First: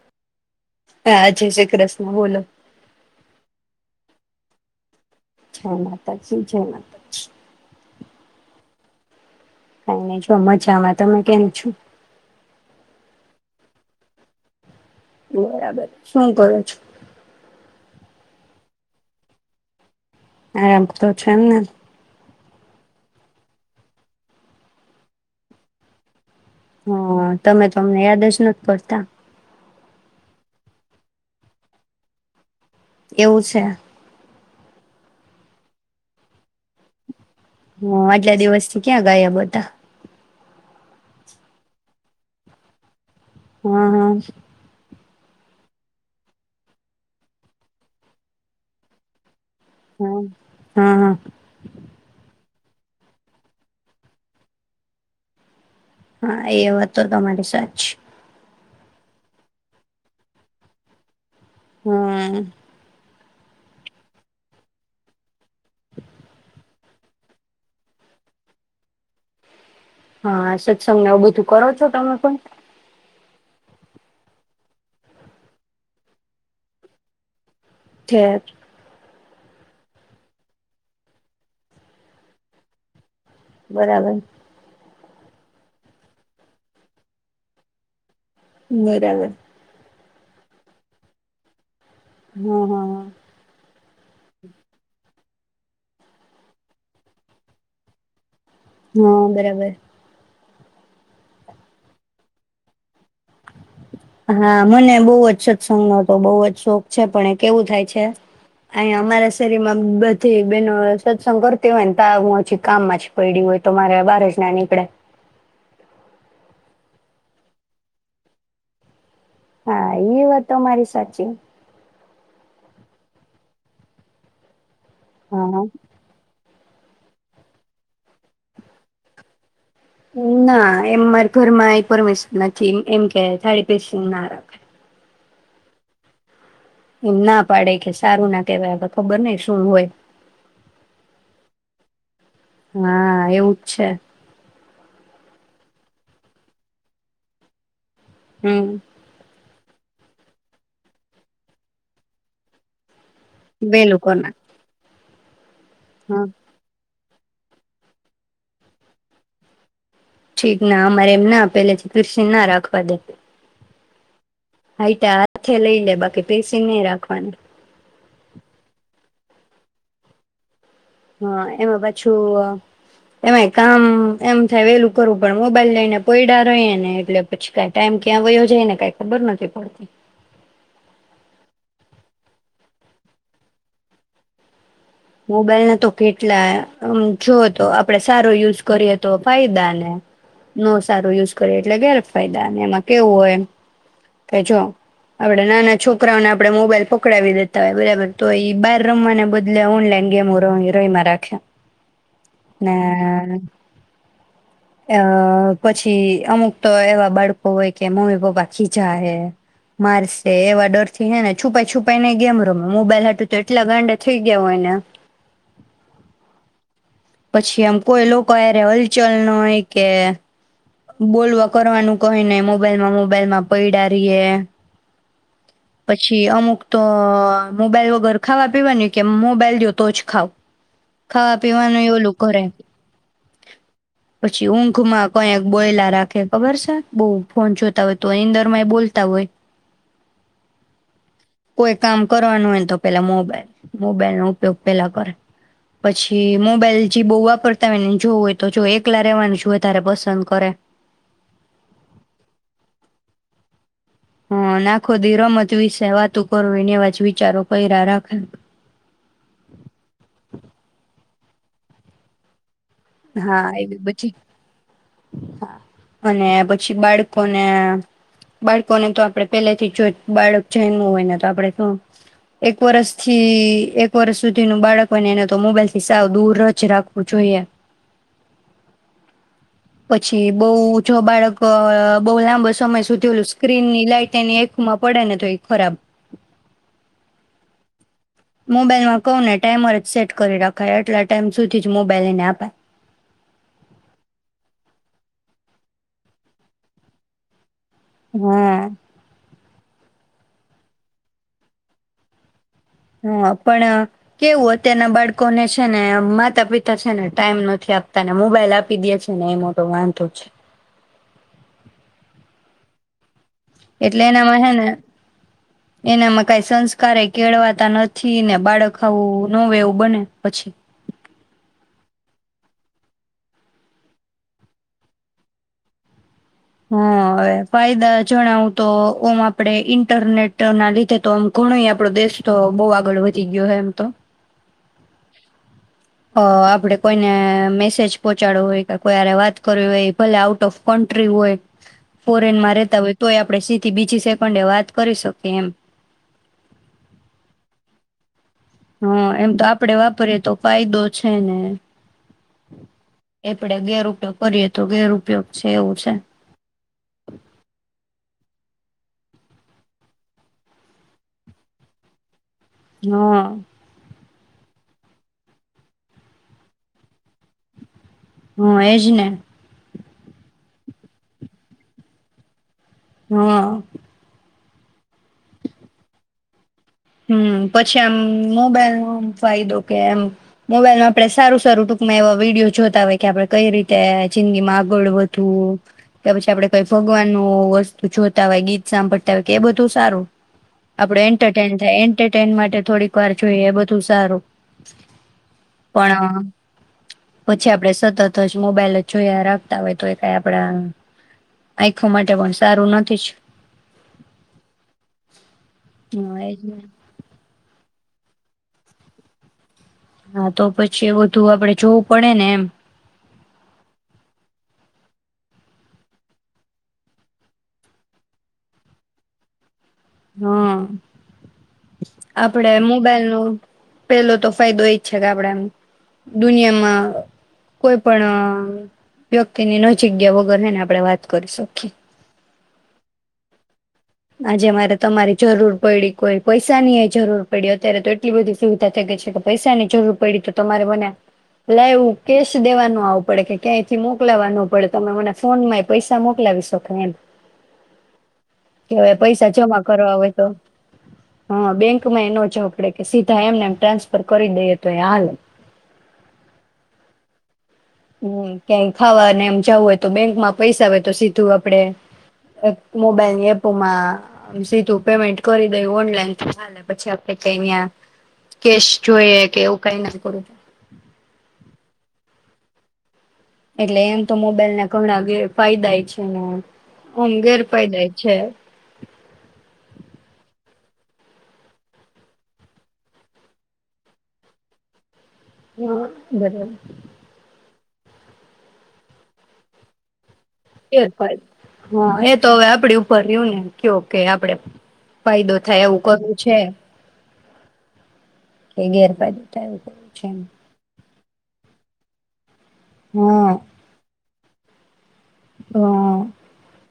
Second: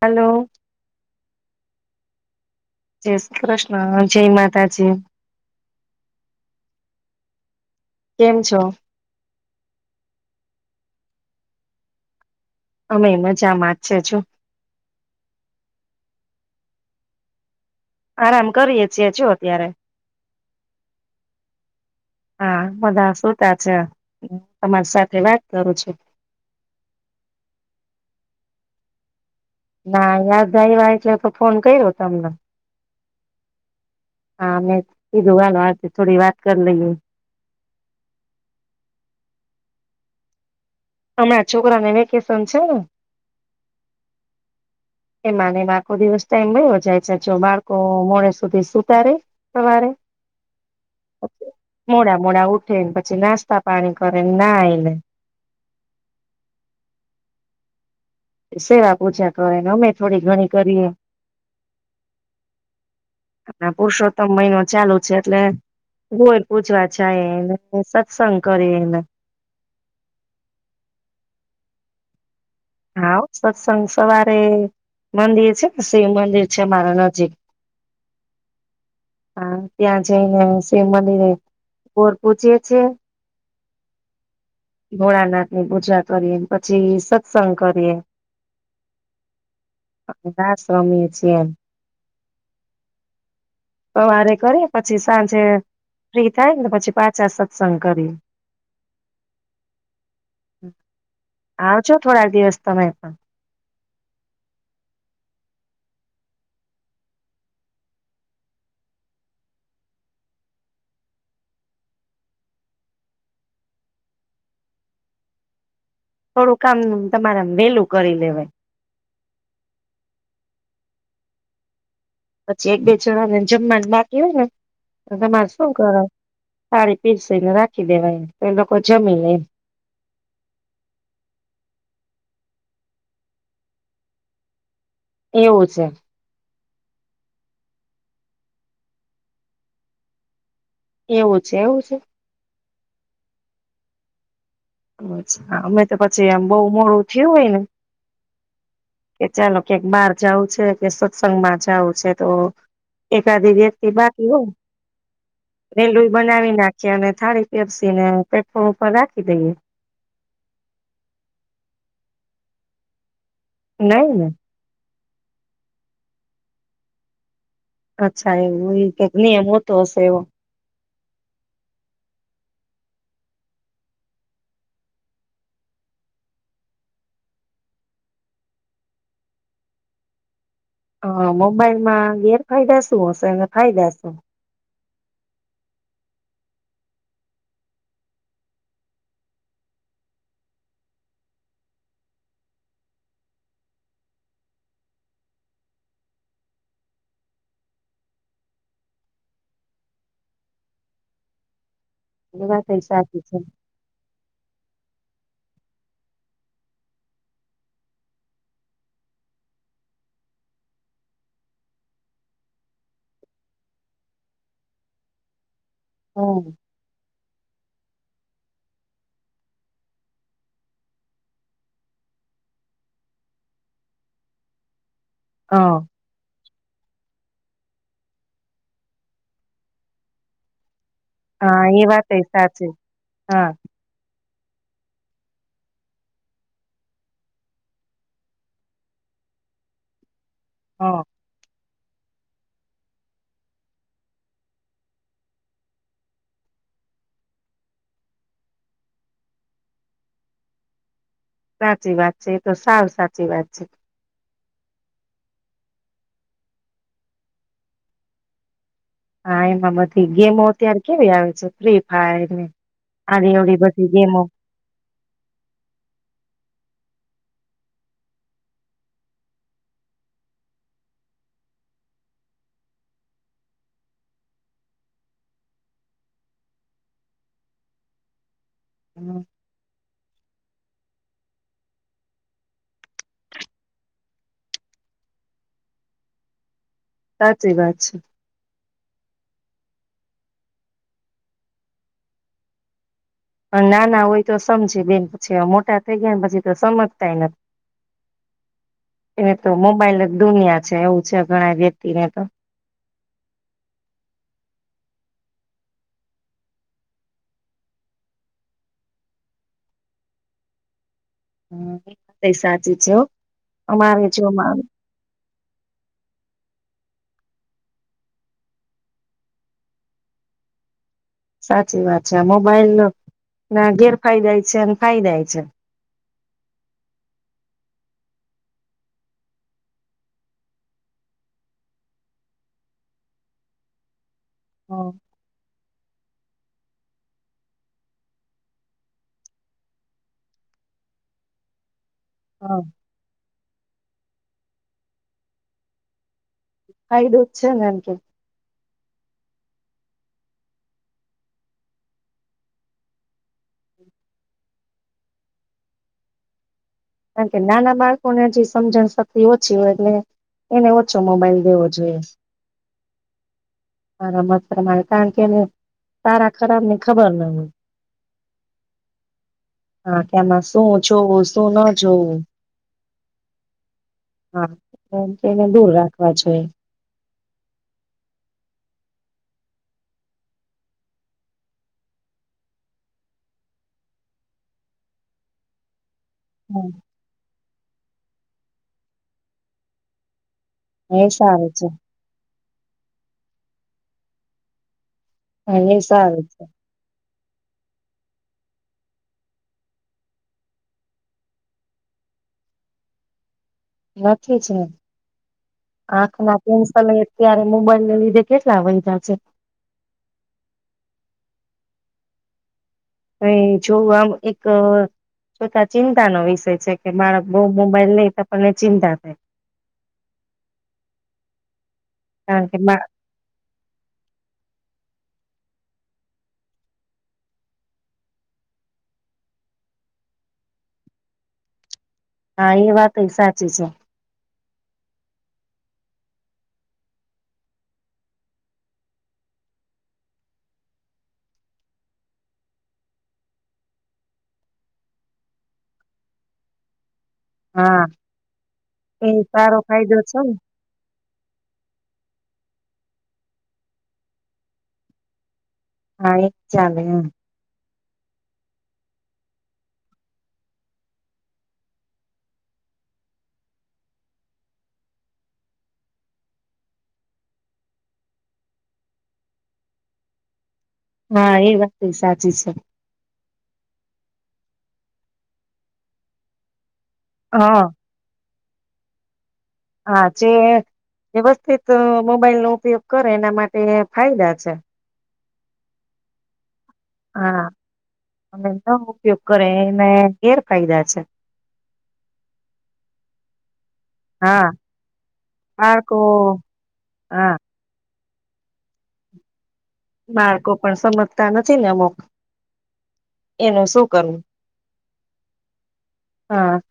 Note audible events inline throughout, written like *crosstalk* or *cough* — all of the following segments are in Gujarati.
હાલો. હા જય શ્રી કૃષ્ણ બોલો. જય શ્રી કૃષ્ણ, જય માતાજી. જય માતાજી જય માતાજી. કેમ છો? કાંઈ નહીંજો મજામાં, તમે કેમ છો? અમેય મજામાં જ છે જો. બરાબર. શું કરો છો? આરામ કરીએે છીએ જો અત્યારે. આમ તો છે એમને. હા બધા સુુંતા છે. હું તમારી સાથે વાત કરું છું. હા, તમે તો અમને યાદ જ નથી પડતા. ના યાદ આયવા એટલે તો ફોન કર્યો તમને. એવું છે. હા મેં કીધું ગાનું આથી થોડી વાત કરી લઈએ. હા, આટલા દિવસ થી ક્યાં ગાયબ હતા? હમણાં છોકરાને વેકેશન છે ને હા હા. એમાંને આખો દિવસ ટાઈમ ગયો જાય છે જો બાળકો મોડ સુધી સુતારે. સવારે હા હા હા મોડા મોડા ઉ ને પછી નાસ્તા પાણી કરેને ના આવીને. હા એ વાતો તમારી સાચ સેવા પૂજા કરે અમે થોડી ઘણી કરીએ. હ. પુરુષોત્તમ મહિનો ચાલુ છે એટલે કોય પૂજવા જાય એને સત્સંગ કરી એને. હા સત્સંગને એવુ બધું કરો છો તમે કોઈ? હા સત્સંગ સવારે મંદિર છે ને શિવ મંદિર છે મારા નજીક. છે. હા ત્યાં જઈને શિવ મંદિરે કોર પૂછય છે. બરાબર. ભોળાનાથની પૂજા કરીએ પછી સત્સંગ કરીએ. બરાબર. રાષ રમીએ છીએ. હા હા હ. સવારે કરી પછી સાંજે ફ્રી થાય ને પછી પાછા સત્સંગ કરી. હા બરાબર. આવ છો થોડાક દિવસ તમે પણ. હા મને બહુ જ સત્સંગ નો તો બહુ જ શોખ છે પણ એ કેવું થાય છે, અહી અમારા શરીરમાં બધી બેનો સત્સંગ કરતી હોય ને તો હું હછી કામમાં જ પડી હોય તો મારે બહાર જ ના નીકળે. થોડું કામ તમારે વેલું કરી લેવાય. હા એ વાતો મારી સાચી. પછી એક બે જણા ને જમવાને બાકી હોય ને. એ મા હા શું કરો? થાળી પીરસીને રાખી દેવાય તો એ લોકો જમી લે એમ. ના એમ મારે ઘરમાં એ પરમિશન નથી. એમ કે થાળી પીરસી ને ના રાખવી. એવું છે. એમ ના પાડે કે સારું ના કેવાય, હવે ખબર નહી શું હોય. એવું છે-એવું છે. હા એવુંજ છે. અચ્છા અમે તો પછી એમ બહુ મોડું થયું હોય ને હમ્મ. કે ચાલો કયાંક બાર જાવું છે કે સત્સંગ માં જાવું છે તો એકાધી વ્યક્તિ વેલું કર બાકી નાખ હોય રેલુંય હા બનાવી નાખી અને થાળી પેરસી ને પ્લટફોર્મ ઉપર રાખી દઈએ. ઠીક. ના અમારે એમ ના પેલેથી પીરસીન ના રાખવા દે. નહીં ને. *unintelligible* હાથે લઈ લે બાકી પીરસીન નહીં રાખવાની. અચ્છા એવું, ઈ કેક નિયમ હોતો હશે એવો. હા. એમાં પાછું એમાંય કામ એમ થાય વેલું કરવું પડે, મોબાઈલ લઈને પયડા રહે ને એટલે પછી કાઈ ટાઈમ ક્યાં વયો જાયને કાઈ ખબર નથી પડતી. હા મોબાઈલમાં ગેરફાયદા શું હશે? અને ફાયદા શું? મોબાઈલ ના તો કેટલા, આમ જોઓ તો આપડે સારો યુઝ કરીએ તો ફાયદા ને, નો સારો યુઝ કરીએ એટલે ગેર ફાયદા. ને એમાં કેવું હોય કે જો આપણેે નાના છોકરાઓને આપડે મોબાઈલ પકડાવી દેતા હોય બરાબર, તો ઈ બહાર રમવાના બદલે ઓનલાઈન ગેમું ર રયમા રાખે. એ વાત ને એય સાચી છે. અહ પછી અમુક તો એવા બાળકો હોય કે મમ્મી પપ્પા ખીજા હે, મારસે, એવા ડર થી હે ને છુપાઈ-છુપાઈ ને ગેમ રમે, મોબાઈલ હાટું તો એટલા ગાંડા થઈ ગયા હોય ને હમ્મ. પછી આમ કોઈ લોકો હાયરે હલચલ ન કે બોલવા કરવાનું કહે નને મોબાઈલ માં મોબાઈલમાં પડિયા રિયે હ પછી અમુક તો મોબાઈલ વગર ખાવા પીવાની કે મોબાઈલ દો તો જ ખાાવ હા એ વાતએ સાચી હા પછી ઊંઘ માં કઈ બોયલા રાખે ખબર છે બહ ફોન જોતા હોય તો નીદરમાંય બોલતા હોય હા કોઈ કામ કરવાનું હોય ને તો પેલા મોબાઈલ મોબાઈલ નો ઉપયોગ પેલા કરે પછી મોબાઈલ જે બહુ વાપરતા હોય ને જોવું હોય તો જો એકલા રહેેવાનું જુએ તારે પસંદ કર સાચી વાત છે એ તો સાવ સાચી વાત છે હમ ને આખોધી રમત વિશે વાતું કરવીું એને એવા જ વિચારો કરયા રાખે હા એમાં બધી ગેમો અત્યારે કેવી આવે છે ફ્રી ફાયર ને આડી હા અવળી એવી બધી ગેમો અને પછી બાળકોને બાળકોને તો આપડ પેલેથી જો બાળક જન્મ્યું હોયને તો આપડે એક વર્ષ થી એક વર્ષ સુધીનું બાળક હોયને એને તો મોબાઈલ થી સાવ દૂર જ રાખવું જોઈએ હમ પછી બઉ જો બાળક બોહ લાંબો સમય સુધી ઓલું સ્ક્રીનની લાઈટ એની આયખમાં પડે ને તો એ ખરાબ સાચી વાત છે મોબાઈલમાં કહું ને ટાઈમર જ સેટ કરી રાખાય આટલા ટાઈમ સુધી જ મોબાઈલ એને આપાય નાના હોય તો સમજે બેન પછી મોટા થઈ ગયા ને પછી તો સમજતાય નથી હા એને તો મોબાઈલ દુનિયા છે એવું છે ઘણા વ્યક્તિ ને તો હા પણ કેવું અત્યારના બાળકોને છે ને માતા પિતા છે ને ટાઈમ નથી આપતા ને મોબાઈલ આપી દે છે ને એ મોટો વાંધો છે હા, એ સાચું છે, હા. એટલે એનામાં હેને, એનામાં કઈ સંસ્ કારે કેળવાતા નથી ને બાળક આવું ન એવું બને, પછી સાચી વાત છે. આ મોબાઈલ ના ગેરફાયદાય છે અને ફાયદાાય છે. હા, હવે ફાયદા જણાવું તો ઓમ આપડે ઈન્ટરનેટ ના લીધે તો આમ ઘણો આપડો દેશ તો બહુ આગળ વધી ગયો હે, એમ તો હમ્મ. અહ આપડે કોઈને મેસેજ પહોંચાવો હોય, કે કોઈ હરે વાત કરવી હોય, ભલે આઉટ ઓફ કન્ટ્રી હોય *inaudible* હ ફોરેનમાં રહેતા હોય, તોય આપડે સીધથી બીજ પછી *unintelligible* વાત કરી શકે એમ. કાયઢું જ છે ને એટલે હા એમ તો આપડે વાપરીએ તો ફાયદો છે ને એમ. એપડે ગેર ઉપયોગ કરીએ તો ગેર ઉપયોગ છે એવું છે. કારણ કે નાના બાળકોને હજી સમજણ શક્તિ ઓછી હોય એટલે એને ઓછો મોબાઈલ દેવો જોઈએ. હા. મારા મતે *unintelligible* કારણ કે એને સારા ખરાબ ની ખબર ન હોય. હા એજ ને. હા કેમાં શું છું શું ન જૉ. હા. હા, એમ કે એને દૂર રાખવા જોએ. હમ પછી આમ મોબાઈલ નો ફાયદો કે એમ, મોબાઈલમાં આપણે સારું સારું ટૂંકમાં એવા વિડીયો જોતા હોય કે આપડે કઈ રીતે જિંદગી માં આગળ વધવું. કે પછી આપડે કઈ હા ભગવાનનું વસ્તુ જોતા હોય ગીત સાંભળતા હોય કે એ બધું સારું. એ સારું. છે એન્ટટે માટે થોડીક વાર જોઈએ એ બધું સારું. હા એ સારું પણ છે. પછી આપણે સતત જ મોબાઈલ જોયા રાખતા હોય તો એ કઈ આપણા, આંયખો માટે પણ સારું નથી જ. રાખે છે. હા એજ આંખના ને પન્સ લ અત્યારે મોબાઈલ લીધે કેટલા વયધા છે. હા તો પછી એ બધું આપડે જોવું પડે ને એમ. અ જોવું આમ એક, જોતા ચિંતાનો વિષય છે કે બાળક બોવ મોબાઈલ લઈ તો આપણને ચિંતા થાય. હમ, કારણ આપડે કે મોબાઈલ નો પેલો તો ફાયદો એજ છે કે આપડે એમ. દુનિયામાં કોઈ પણ વ્યક્તિની નજીક ગીયા વગર હેને આપણે વાત કરી શકીએ. હા એ વાત એ સાચી છે. આજે મારે તમારી જરૂર પડી કોઈ પૈસાની એ જરૂર, પડી અત્યારે તો એટલી બધી સુવિધા થઈ ગઈ છે કે પૈસા ની જરૂર પડી તો તમારે મને લાઈવ કેશ દેવાનું આવું પડે કે ક્યાંયથી મોકલાવાનું પડે તમે મને ફોનમાં એ પૈસા મોકલાવી શકો એમ. હા. કેવાય એ પૈસા સારો જમા કરવા ફાયદો હોય છે તો, ને હા બેંકમાં એનો જો આપ કે સીધા એમનેમ ટ્રાન્સફર કરી દઈએ તો એ હાલે. હા એક ચાલે હ. હમ્મ, કઈ ખાવાને એમ જવું હોય તો બેંકમાં પૈસા હોય તો સીધું આપડે મોબાઈલની એપોમાં સીધું પેમેન્ટ કરી દે, ઓનલાઈન પછી આપ ક અયા કેશ જોઈએ કે એવું કઈ ના કરું હા એ વાત સાચી છે. એટલે એમ તો મોબાઈલ ના ઘણા ફાયદાય છે ને. આમ હા ગેરફાયદા છે હા જે વ્યવસ્થિત મોબાઈલનો ઉપયોગ કરે એના માટે ફાયદા છે. હા બરાબર. હા અને ન ઉપયોગ કરે એને એ ગેરફાયદા છે હ એ તો હવે આપડી ઉપર રહ્યું ને કયો કે આપડે હા ફાયદો થાય એવું બાળકો કરું છે એમ હા. કે ગેરફાયદે થાય. કરવું છે હા માર્કો પણ સમજ ત્યા નથી ને અમુક. એનું શું કરવું હા. હા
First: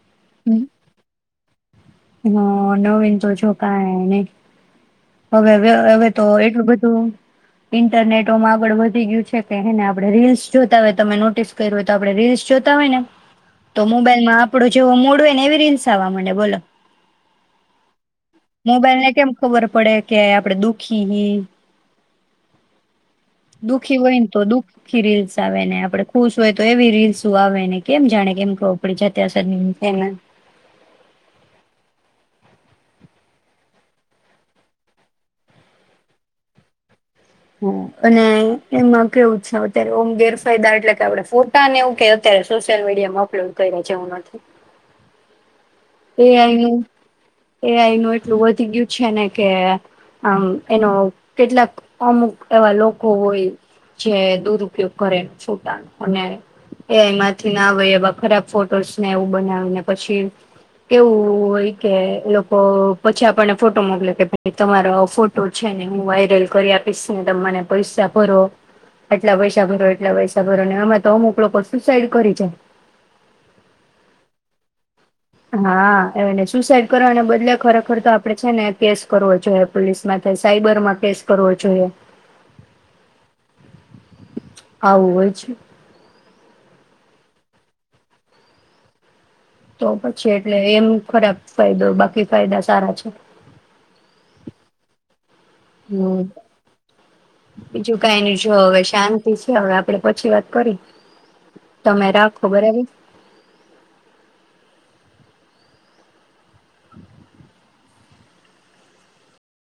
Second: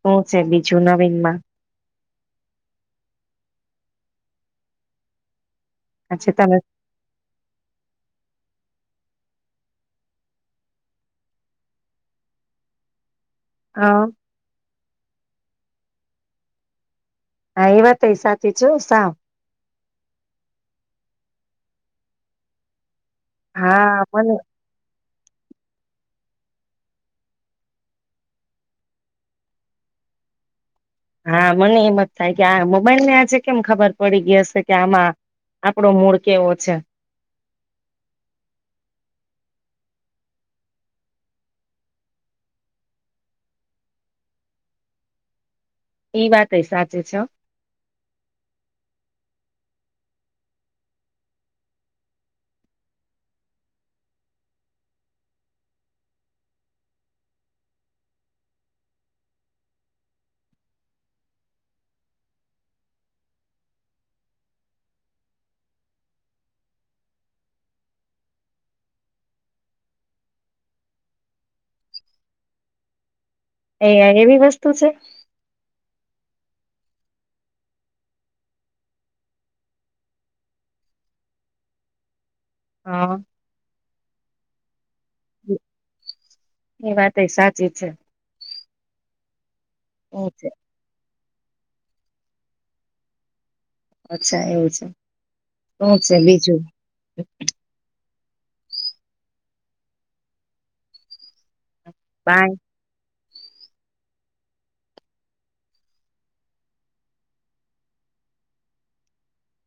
શું છે બીજું નવીન માં હ નવીન તો છોકને હવે હવે તો આજે તમે હ એટલું બધું ઇન્ટરનેટમાં આગળ વ ગયું છે કે હને આપડણે રીલ્સ જોતા હોય તમે નોટિસ કર્યું હોય તો આપડણે રીલ્સ જોતા હોય ને તો હા મોબાઈલ માં આપડુ જેવો મૂડ હોય ને એવી રોલ્સ આવ માડે બોલો. હા એવા મોબાઈલ ને કેમ ખબર પ પડે કે આપણેે દુઃખી હિ દુઃખી હા હોયને મને તો દુખ આખી રીલ્સ આવે ને, આપડે ખુશ હોય તો એવી રીલ્સ આવે ને. કેમ જાણે કેમ ખબર પડી જતા હશે ને. હા, મને એમ જ થાય કે આ મોબાઈલ ને આજે કેમ ખબર પડી ગઈ હશે કે આમાં આપડો મૂળ કેવો છે. હ અ અને એમાં કેવું છે અત્યારે ઓમ ગેરફાયદા એટલે કે આપ ફોટાને એવું કે અત્યારે સોશિયલ મીડિયામાં અપલોડ ક્યરા છે એવું નથી. ઈ વાત એઆઈ નું સાચી છે હો. એઆઈ નું એટલું વધી ગયું છે ને કે આમ એનો કેટલાક અમુક એવા લોકો હોય જે દુરુપયોગ કરે ફોટાનો અને એમાંથી ના આવે એવા ખરાબ ફોટોસ ને એવું બનાવીને પછી કેવું હોય કે, લોકો પછી આપણને ફોટો મોકલો કે ભાઈ તમારો ફોટો છે ને હું વાયરલ કરી આપીશ ને ત મને પૈસા ભરો, આટલા પૈસા ભરો એટલા પૈસા ભરો ને એમાં તો અમુક લોકો સુસાઈડ કરી જાય. એ યાર એવી વસ્તુ છે. હા એને સુસાઈડ કરવાના બદલે ખરેખર તો આપડે છે ને કેસ કરવો જોઈએ, પોલીસમાં કે સાયબર માં કેસ કરવો જોઈએ. હા આવું હોય છે. એ વાત એ સાચી છે. તો એવું પછી છે એટલે એમ ખરાબ ફાયદો બાકી ફાયદા સારા છે. અચછા એવું છે. શું છે બીજું કાઈની જો હવે શાંતિ છે, હવે આપડે પછી વાત કરયે. તમે રાખો બાય બરાબર. *inaudible*